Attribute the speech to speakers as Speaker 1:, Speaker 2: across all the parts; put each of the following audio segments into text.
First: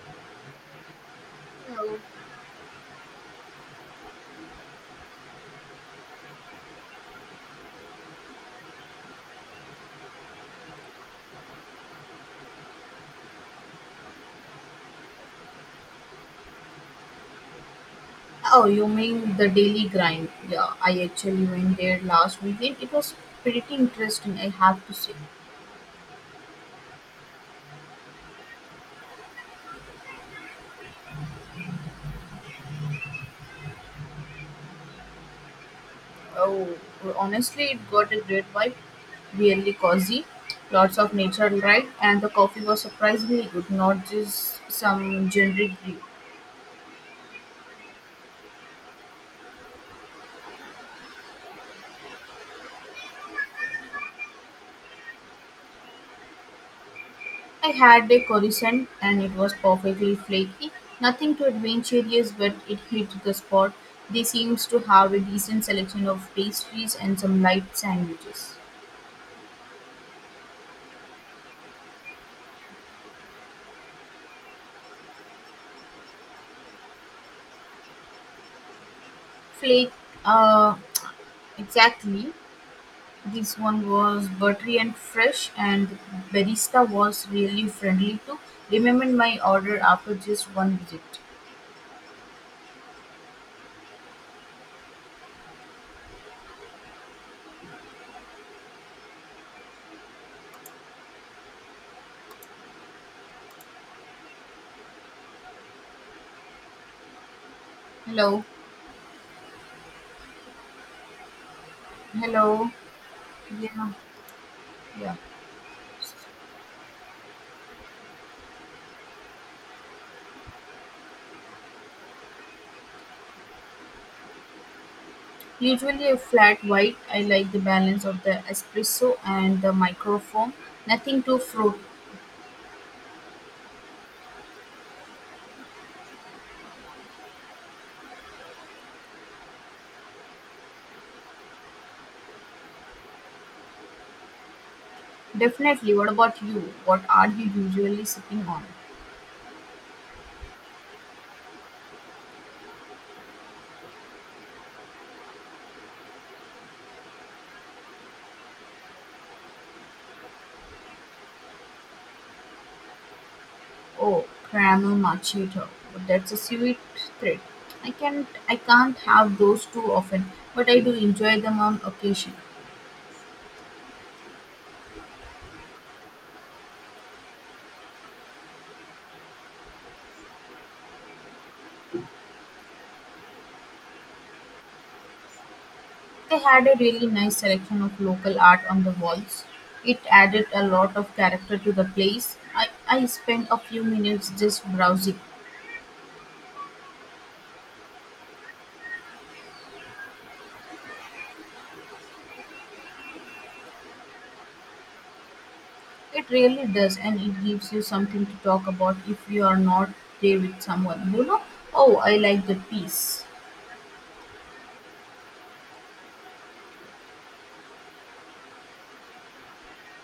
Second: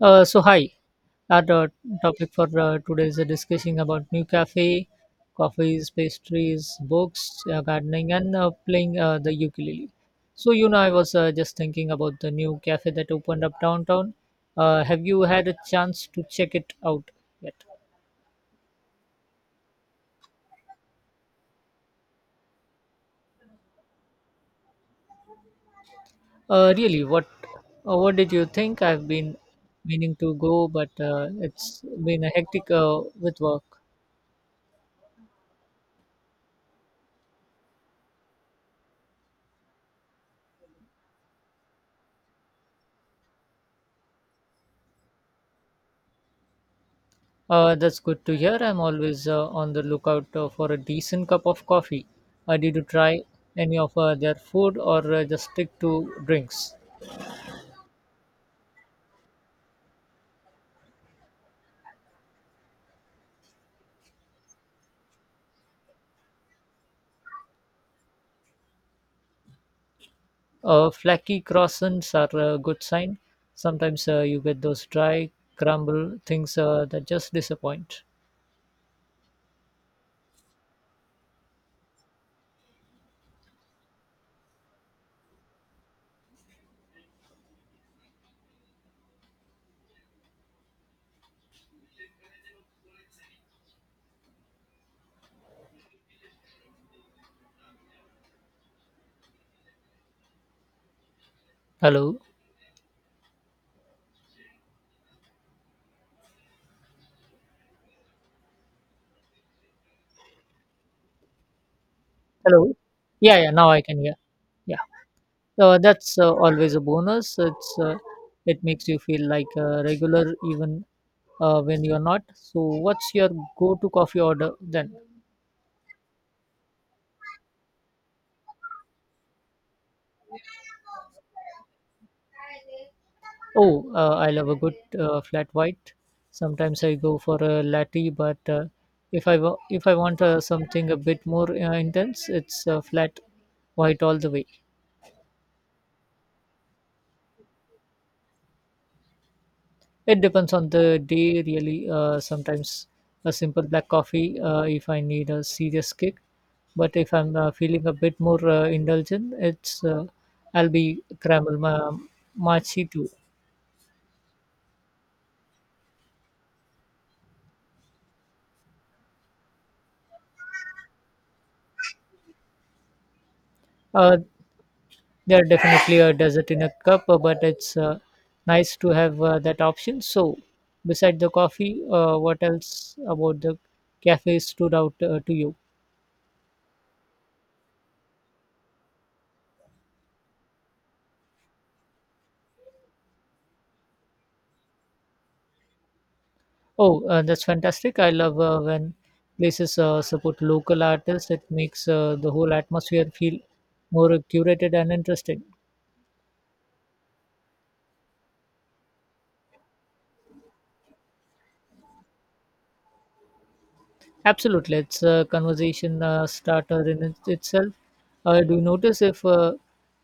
Speaker 1: So hi, our topic for today is discussing about new cafe, coffees, pastries, books, gardening, and playing the ukulele. So, I was just thinking about the new cafe that opened up downtown. Have you had a chance to check it out yet?
Speaker 2: Oh, you mean the Daily Grind? Yeah, I actually went there last weekend. It was pretty interesting, I have to say.
Speaker 1: Really, what did you think? I've been meaning to go, but it's been a hectic with work.
Speaker 2: Oh, honestly, it got a great vibe, really cozy, lots of nature right, and the coffee was surprisingly good, not just some generic brew.
Speaker 1: That's good to hear. I'm always on the lookout for a decent cup of coffee. Did you try any of their food or just stick to drinks?
Speaker 2: I had a croissant, and it was perfectly flaky. Nothing too adventurous, but it hit the spot. They seems to have a decent selection of pastries and some light sandwiches.
Speaker 1: Flaky croissants are a good sign. Sometimes you get those dry, crumble things that just disappoint.
Speaker 2: Flake, uh, exactly. This one was buttery and fresh, and the barista was really friendly too. Remembered my order after just one visit.
Speaker 1: Hello?
Speaker 2: Hello, hello.
Speaker 1: Hello? Yeah, yeah, now I
Speaker 2: Yeah,
Speaker 1: can hear. Yeah.
Speaker 2: yeah.
Speaker 1: That's always a bonus. It makes you feel like a regular even when you're not. So, what's your go-to coffee order then?
Speaker 2: Usually a flat white. I like the balance of the espresso and the microfoam. Nothing too fruit.
Speaker 1: Oh, I love a good flat white. Sometimes I go for a latte, but if I want something a bit more intense, it's flat white all the way.
Speaker 2: Definitely. What about you? What are you usually sipping on?
Speaker 1: It depends on the day, really. Sometimes a simple black coffee if I need a serious kick, but if I'm feeling a bit more indulgent, it's I'll be caramel machi too.
Speaker 2: Oh, caramel macchiato. That's a sweet treat. I can't have those too often, but I do enjoy them on occasion.
Speaker 1: Uh, they're definitely a dessert in a cup, but it's nice to have that option. So, beside the coffee, what else about the cafe stood out to you?
Speaker 2: They had a really nice selection of local art on the walls. It added a lot of character to the place. I spent a few minutes just browsing.
Speaker 1: Oh, that's fantastic. I love when places support local artists. It makes the whole atmosphere feel more curated and interesting.
Speaker 2: It really does, and it gives you something to talk about if you are not there with someone. You know, oh, I like the piece.
Speaker 1: Absolutely. It's a conversation starter in itself. Do you notice if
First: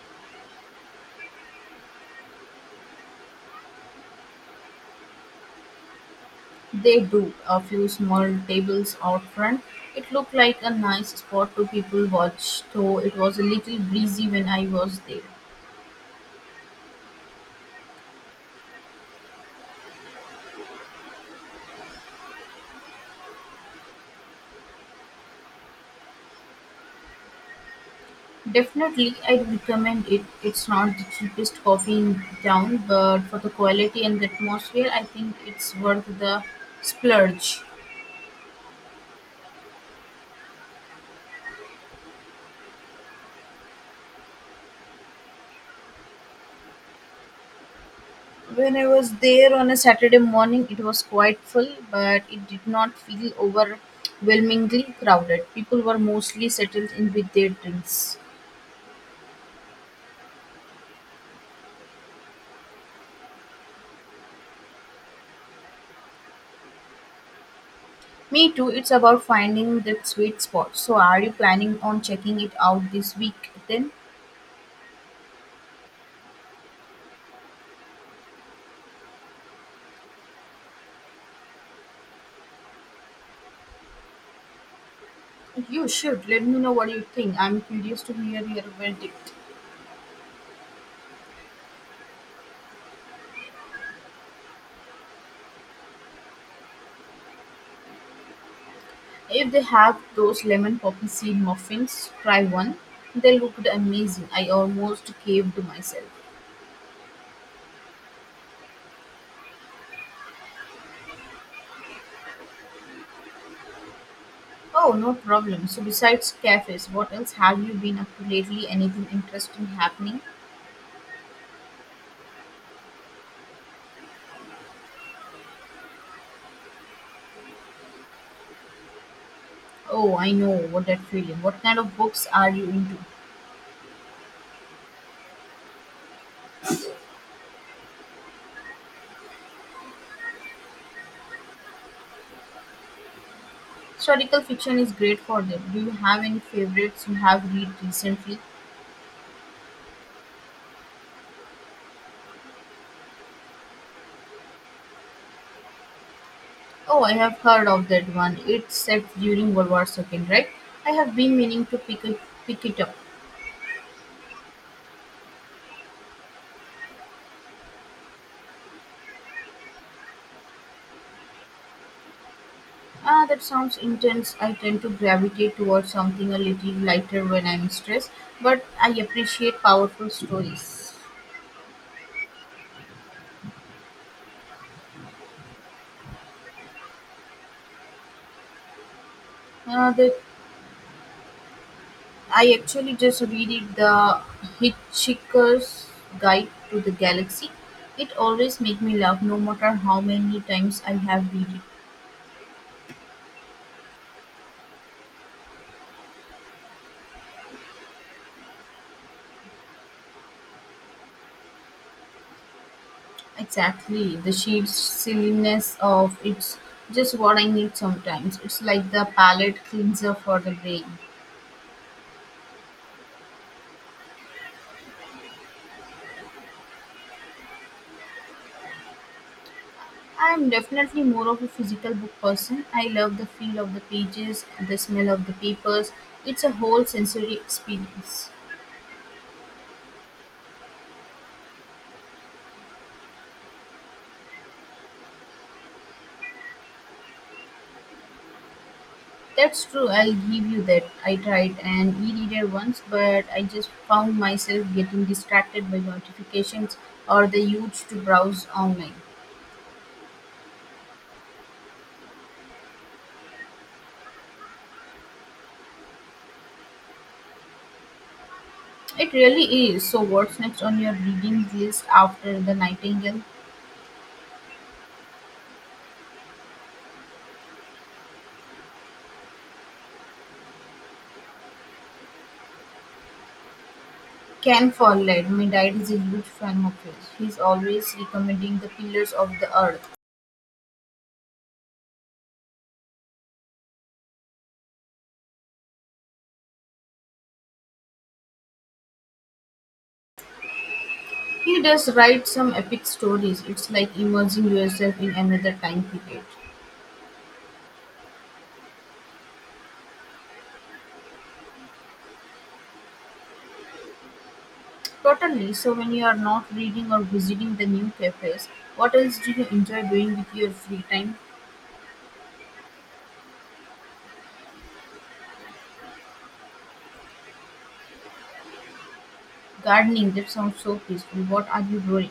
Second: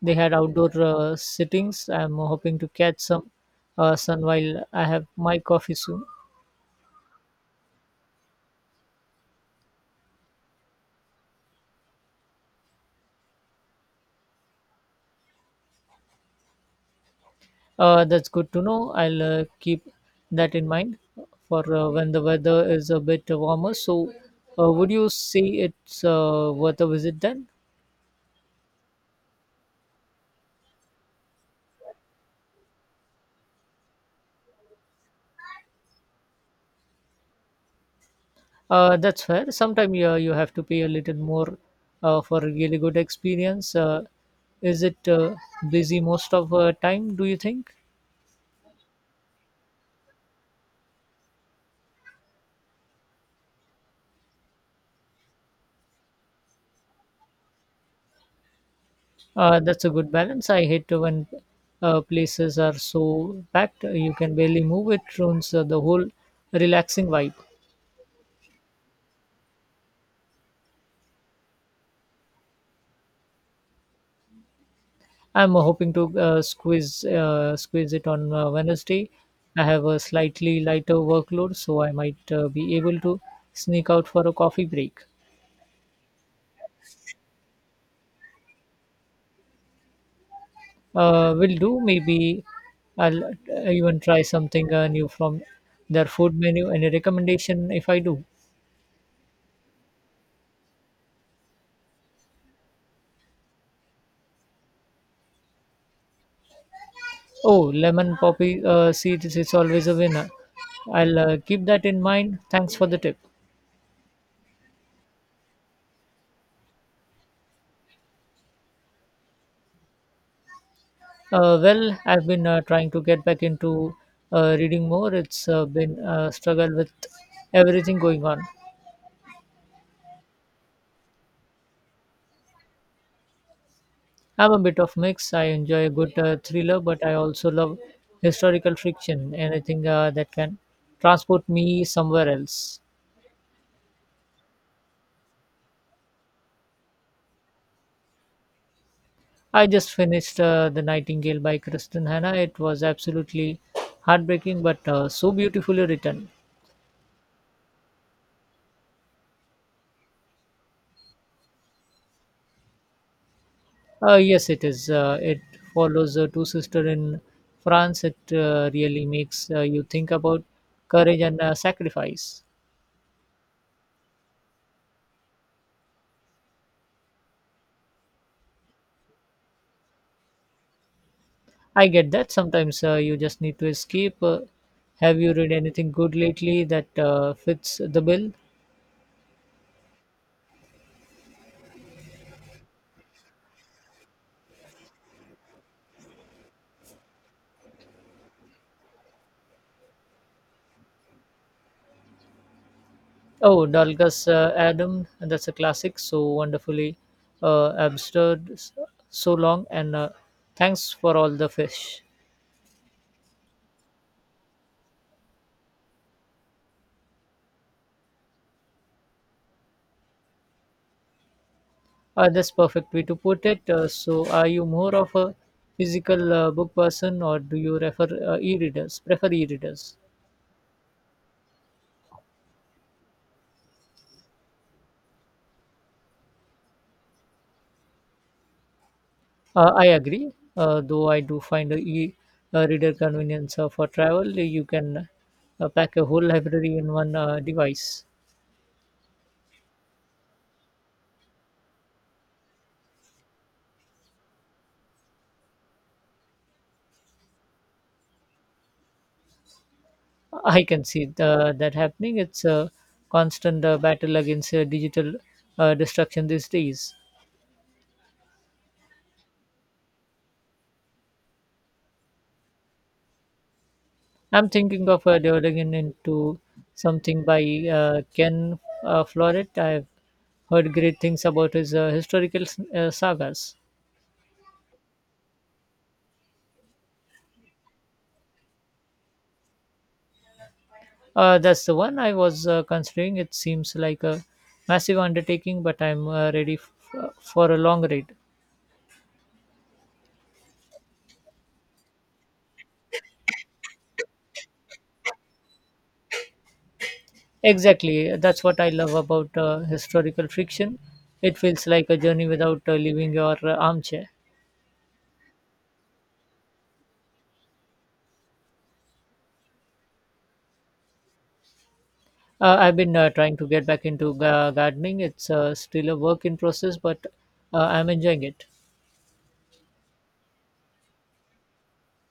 Speaker 1: they had outdoor sittings? I'm hoping to catch some sun while I have my coffee soon.
Speaker 2: They do. A few small tables out front. It looked like a nice spot to people watch, though it was a little breezy when I was there.
Speaker 1: That's good to know. I'll keep that in mind for when the weather is a bit warmer. So, would you say it's worth a visit then?
Speaker 2: Definitely, I'd recommend it. It's not the cheapest coffee in town, but for the quality and the atmosphere, I think it's worth the splurge.
Speaker 1: That's fair. Sometimes you have to pay a little more for a really good experience. Is it busy most of time, do you think?
Speaker 2: When I was there on a Saturday morning, it was quite full, but it did not feel overwhelmingly crowded. People were mostly settled in with their drinks.
Speaker 1: That's a good balance. I hate when places are so packed, you can barely move. It ruins the whole relaxing vibe.
Speaker 2: Me too, it's about finding that sweet spot. So, are you planning on checking it out this week then?
Speaker 1: I'm hoping to squeeze it on Wednesday. I have a slightly lighter workload, so I might be able to sneak out for a coffee break.
Speaker 2: You should let me know what you think. I'm curious to hear your verdict.
Speaker 1: Will do. Maybe I'll even try something new from their food menu. Any recommendation if I do?
Speaker 2: If they have those lemon poppy seed muffins, try one. They looked amazing. I almost caved to myself.
Speaker 1: Oh, lemon poppy seeds is always a winner. I'll keep that in mind. Thanks for the tip.
Speaker 2: Oh, no problem. So, besides cafes, what else have you been up to lately? Anything interesting happening?
Speaker 1: Well, I've been trying to get back into reading more. It's been a struggle with everything going on.
Speaker 2: Oh, I know what that feeling. What kind of books are you into?
Speaker 1: I'm a bit of mix. I enjoy a good thriller, but I also love historical fiction, anything that can transport me somewhere else.
Speaker 2: Historical fiction is great for that. Do you have any favorites you have read recently?
Speaker 1: I just finished The Nightingale by Kristen Hanna. It was absolutely heartbreaking, but so beautifully written.
Speaker 2: Oh, I have heard of that one. It's set during World War Second, right? I have been meaning to pick it up.
Speaker 1: Yes, it is. It follows two sisters in France. It really makes you think about courage and sacrifice.
Speaker 2: Ah, that sounds intense. I tend to gravitate towards something a little lighter when I'm stressed, but I appreciate powerful stories.
Speaker 1: I get that. Sometimes you just need to escape. Have you read anything good lately that fits the bill?
Speaker 2: Uh, the, I actually just read it, the Hitchhiker's Guide to the Galaxy. It always makes me laugh, no matter how many times I have read it.
Speaker 1: Oh, Dalgas Adam, and that's a classic. So wonderfully absurd, so long, and thanks for all the fish.
Speaker 2: Exactly. The sheer silliness of it's just what I need sometimes. It's like the palate cleanser for the brain.
Speaker 1: That's perfect way to put it. So, are you more of a physical book person, or do you refer e-readers? Prefer e-readers?
Speaker 2: I'm definitely more of a physical book person. I love the feel of the pages, the smell of the papers. It's a whole sensory experience.
Speaker 1: I agree. Though I do find a e-reader convenience for travel. You can pack a whole library in one device.
Speaker 2: That's true, I'll give you that. I tried an e reader once, but I just found myself getting distracted by notifications or the urge to browse online.
Speaker 1: I can see that happening. It's a constant battle against digital destruction these days.
Speaker 2: It really is. So, what's next on your reading list after The Nightingale?
Speaker 1: I'm thinking of developing into something by Ken Follett. I've heard great things about his historical sagas.
Speaker 2: Ken Follett, my dad is a huge fan of his. He's always recommending The Pillars of the Earth.
Speaker 1: That's the one I was considering. It seems like a massive undertaking, but I'm ready for a long read.
Speaker 2: He does write some epic stories. It's like immersing yourself in another time period.
Speaker 1: Exactly, that's what I love about historical fiction. It feels like a journey without leaving your armchair.
Speaker 2: Totally. So, when you are not reading or visiting the new cafes, what else do you enjoy doing with your free time?
Speaker 1: I've been trying to get back into gardening. It's still a work in process, but I'm enjoying it.
Speaker 2: Gardening, that sounds so peaceful. What are you growing?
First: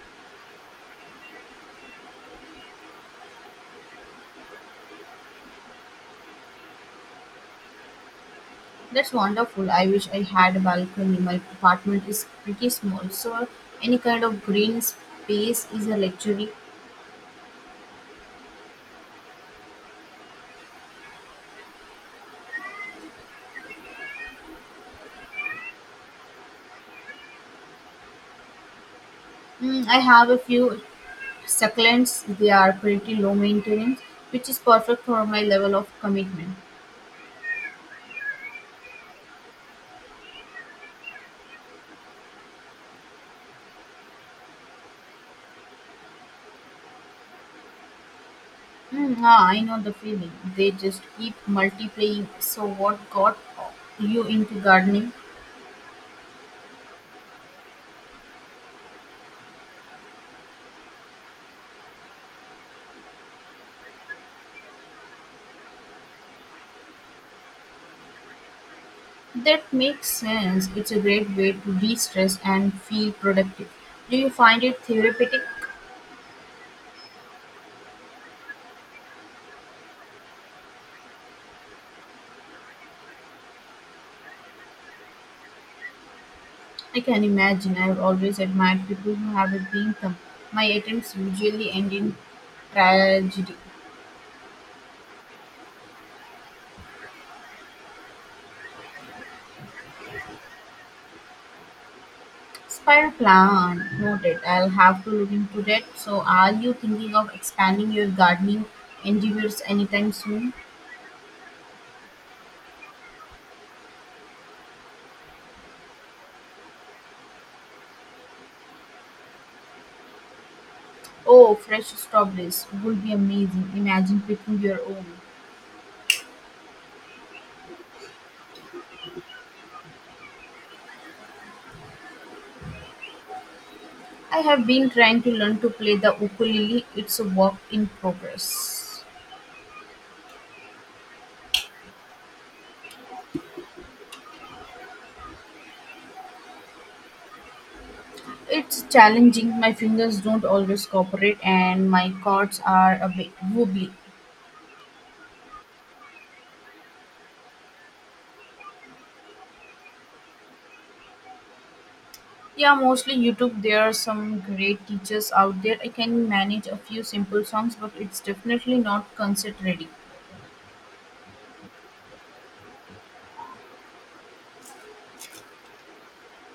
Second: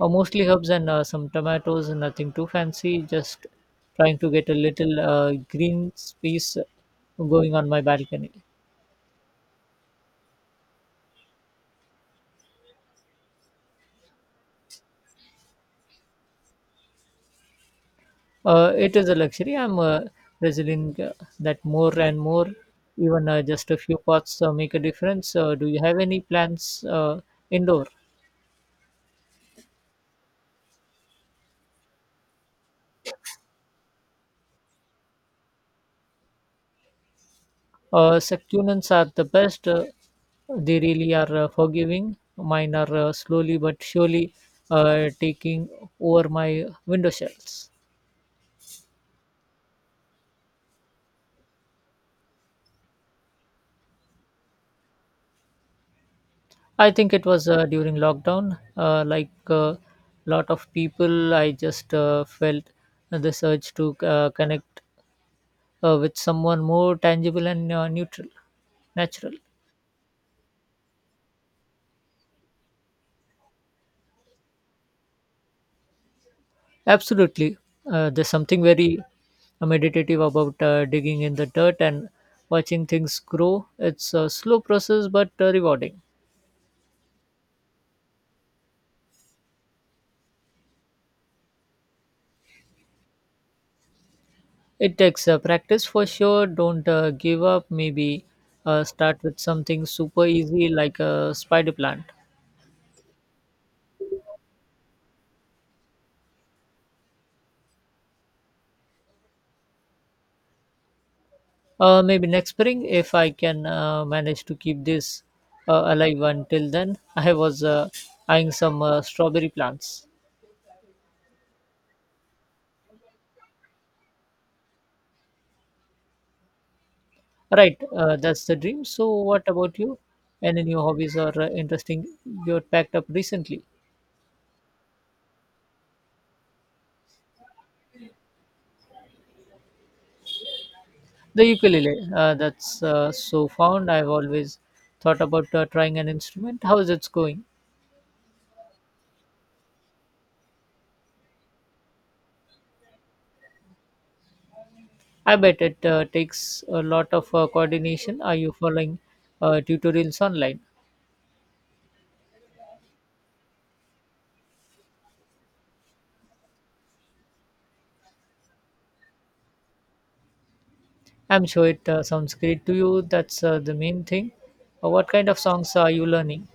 Speaker 1: Mostly herbs and some tomatoes, nothing too fancy, just trying to get a little green space going on my balcony.
Speaker 2: That's wonderful. I wish I had a balcony. My apartment is pretty small, so any kind of green space is a luxury.
Speaker 1: It is a luxury. I'm realizing that more and more, even just a few pots make a difference. Do you have any plants indoor?
Speaker 2: Mm, I have a few succulents. They are pretty low maintenance, which is perfect for my level of commitment.
Speaker 1: Succulents are the best. They really are forgiving. Mine are slowly but surely taking over my window shells.
Speaker 2: Mm, ah, I know the feeling. They just keep multiplying. So what got you into gardening?
Speaker 1: I think it was during lockdown. Like a lot of people, I just felt this urge to connect with someone more tangible and neutral, natural.
Speaker 2: That makes sense. It's a great way to de-stress and feel productive. Do you find it therapeutic?
Speaker 1: Absolutely. There's something very meditative about digging in the dirt and watching things grow. It's a slow process but rewarding.
Speaker 2: I can imagine. I've always admired people who have a being them. My attempts usually end in tragedy.
Speaker 1: It takes practice for sure. Don't give up. Maybe start with something super easy like a spider plant.
Speaker 2: Spiral plan noted. I'll have to look into that. So, are you thinking of expanding your gardening endeavors anytime soon?
Speaker 1: Maybe next spring, if I can manage to keep this alive until then, I was eyeing some strawberry plants.
Speaker 2: Oh, fresh strawberries would be amazing. Imagine picking your own.
Speaker 1: Right, that's the dream. So, what about you? Any new hobbies or interesting you packed up recently?
Speaker 2: I have been trying to learn to play the ukulele. It's a work in progress.
Speaker 1: The ukulele, that's so found. I've always thought about trying an instrument. How is it going?
Speaker 2: It's challenging, my fingers don't always cooperate and my chords are a bit wobbly.
Speaker 1: I bet it takes a lot of coordination. Are you following tutorials online?
Speaker 2: Yeah, mostly YouTube. There are some great teachers out there. I can manage a few simple songs, but it's definitely not concert ready.
Speaker 1: I'm sure it sounds great to you. That's the main thing. What kind of songs are you learning?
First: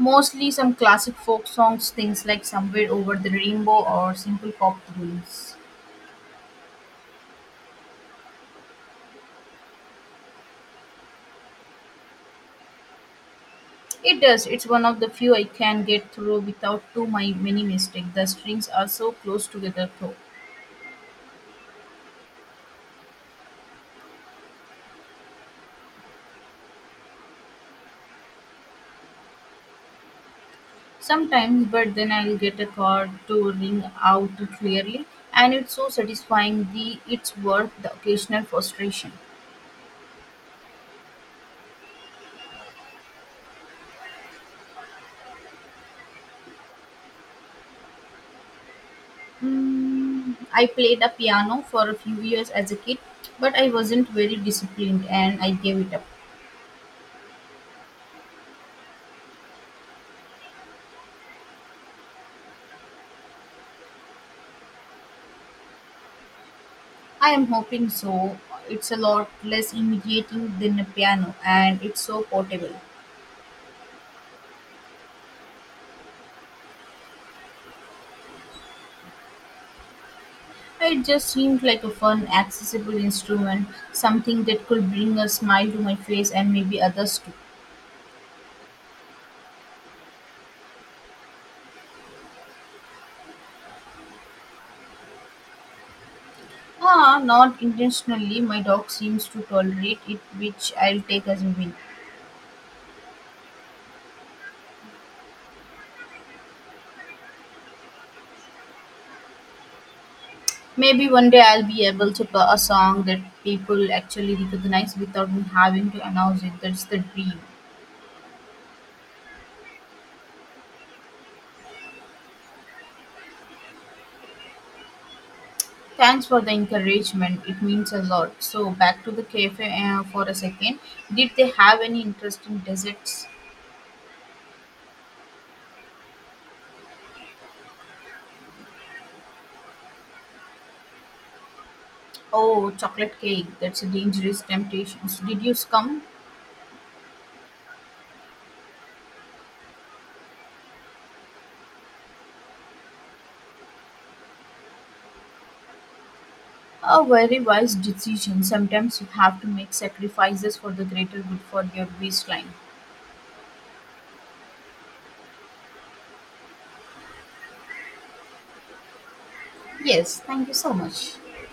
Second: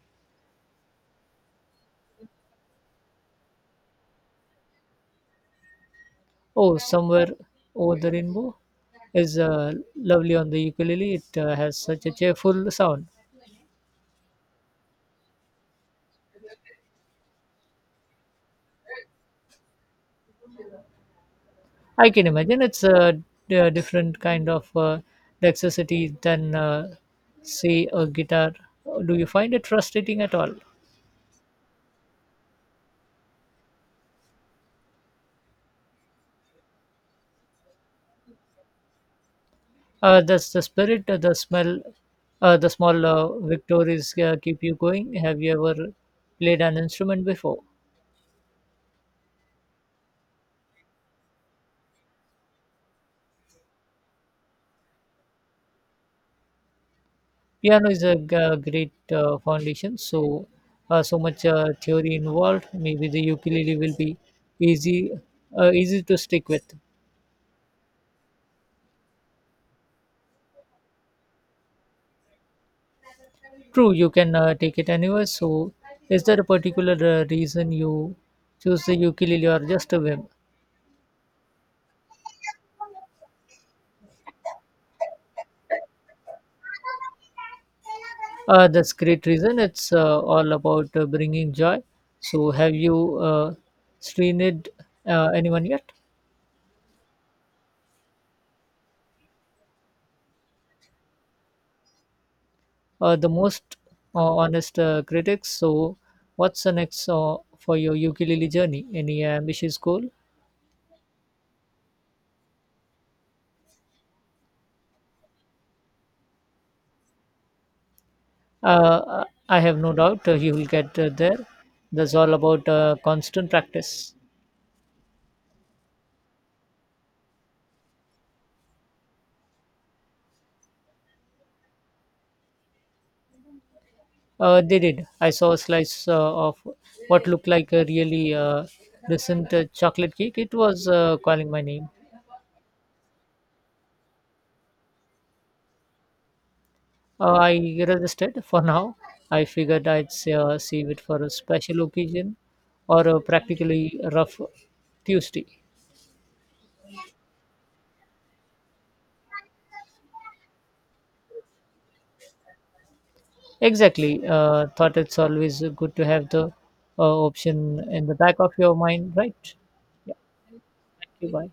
Speaker 2: Mostly some classic folk songs, things like Somewhere Over the Rainbow or Simple Pop Tunes.
Speaker 1: Oh, Somewhere Over the Rainbow is lovely on the ukulele. It has such a cheerful sound.
Speaker 2: It does. It's one of the few I can get through without too my many mistake. The strings are so close together though.
Speaker 1: I can imagine it's a different kind of dexterity than, say, a guitar. Do you find it frustrating at all?
Speaker 2: Sometimes, but then I'll get a chord to ring out clearly, and it's so satisfying. The it's worth the occasional frustration.
Speaker 1: Does the spirit, the smell, the small victories keep you going? Have you ever played an instrument before?
Speaker 2: Mm, I played a piano for a few years as a kid, but I wasn't very disciplined, and I gave it up.
Speaker 1: Piano is a great foundation. So, so much theory involved. Maybe the ukulele will be easy, easy to stick with.
Speaker 2: I am hoping so. It's a lot less intimidating than a piano, and it's so portable.
Speaker 1: True, you can take it anywhere. So, is there a particular reason you choose the ukulele or just a whim?
Speaker 2: It just seemed like a fun, accessible instrument, something that could bring a smile to my face and maybe others too.
Speaker 1: That's great reason. It's all about bringing joy. So, have you seen it anyone yet?
Speaker 2: Ah, not intentionally. My dog seems to tolerate it, which I'll take as a win.
Speaker 1: The most honest critics. So, what's the next for your ukulele journey? Any ambitious goal?
Speaker 2: Maybe one day I'll be able to play a song that people actually recognize without me having to announce it. That's the dream.
Speaker 1: I have no doubt you will get there. That's all about constant practice.
Speaker 2: Thanks for the encouragement. It means a lot. So, back to the cafe for a second. Did they have any interesting desserts?
Speaker 1: They did. I saw a slice of what looked like a really decent chocolate cake. It was calling my name.
Speaker 2: Oh, chocolate cake. That's a dangerous temptation. So, did you succumb?
Speaker 1: I resisted for now. I figured I'd save it for a special occasion or a practically rough Tuesday.
Speaker 2: A very wise decision. Sometimes you have to make sacrifices for the greater good for your waistline.
Speaker 1: Exactly. Thought it's always good to have the option in the back of your mind, right? Yeah.
Speaker 2: Yes, thank you so
Speaker 1: Thank
Speaker 2: much.
Speaker 1: you. Bye.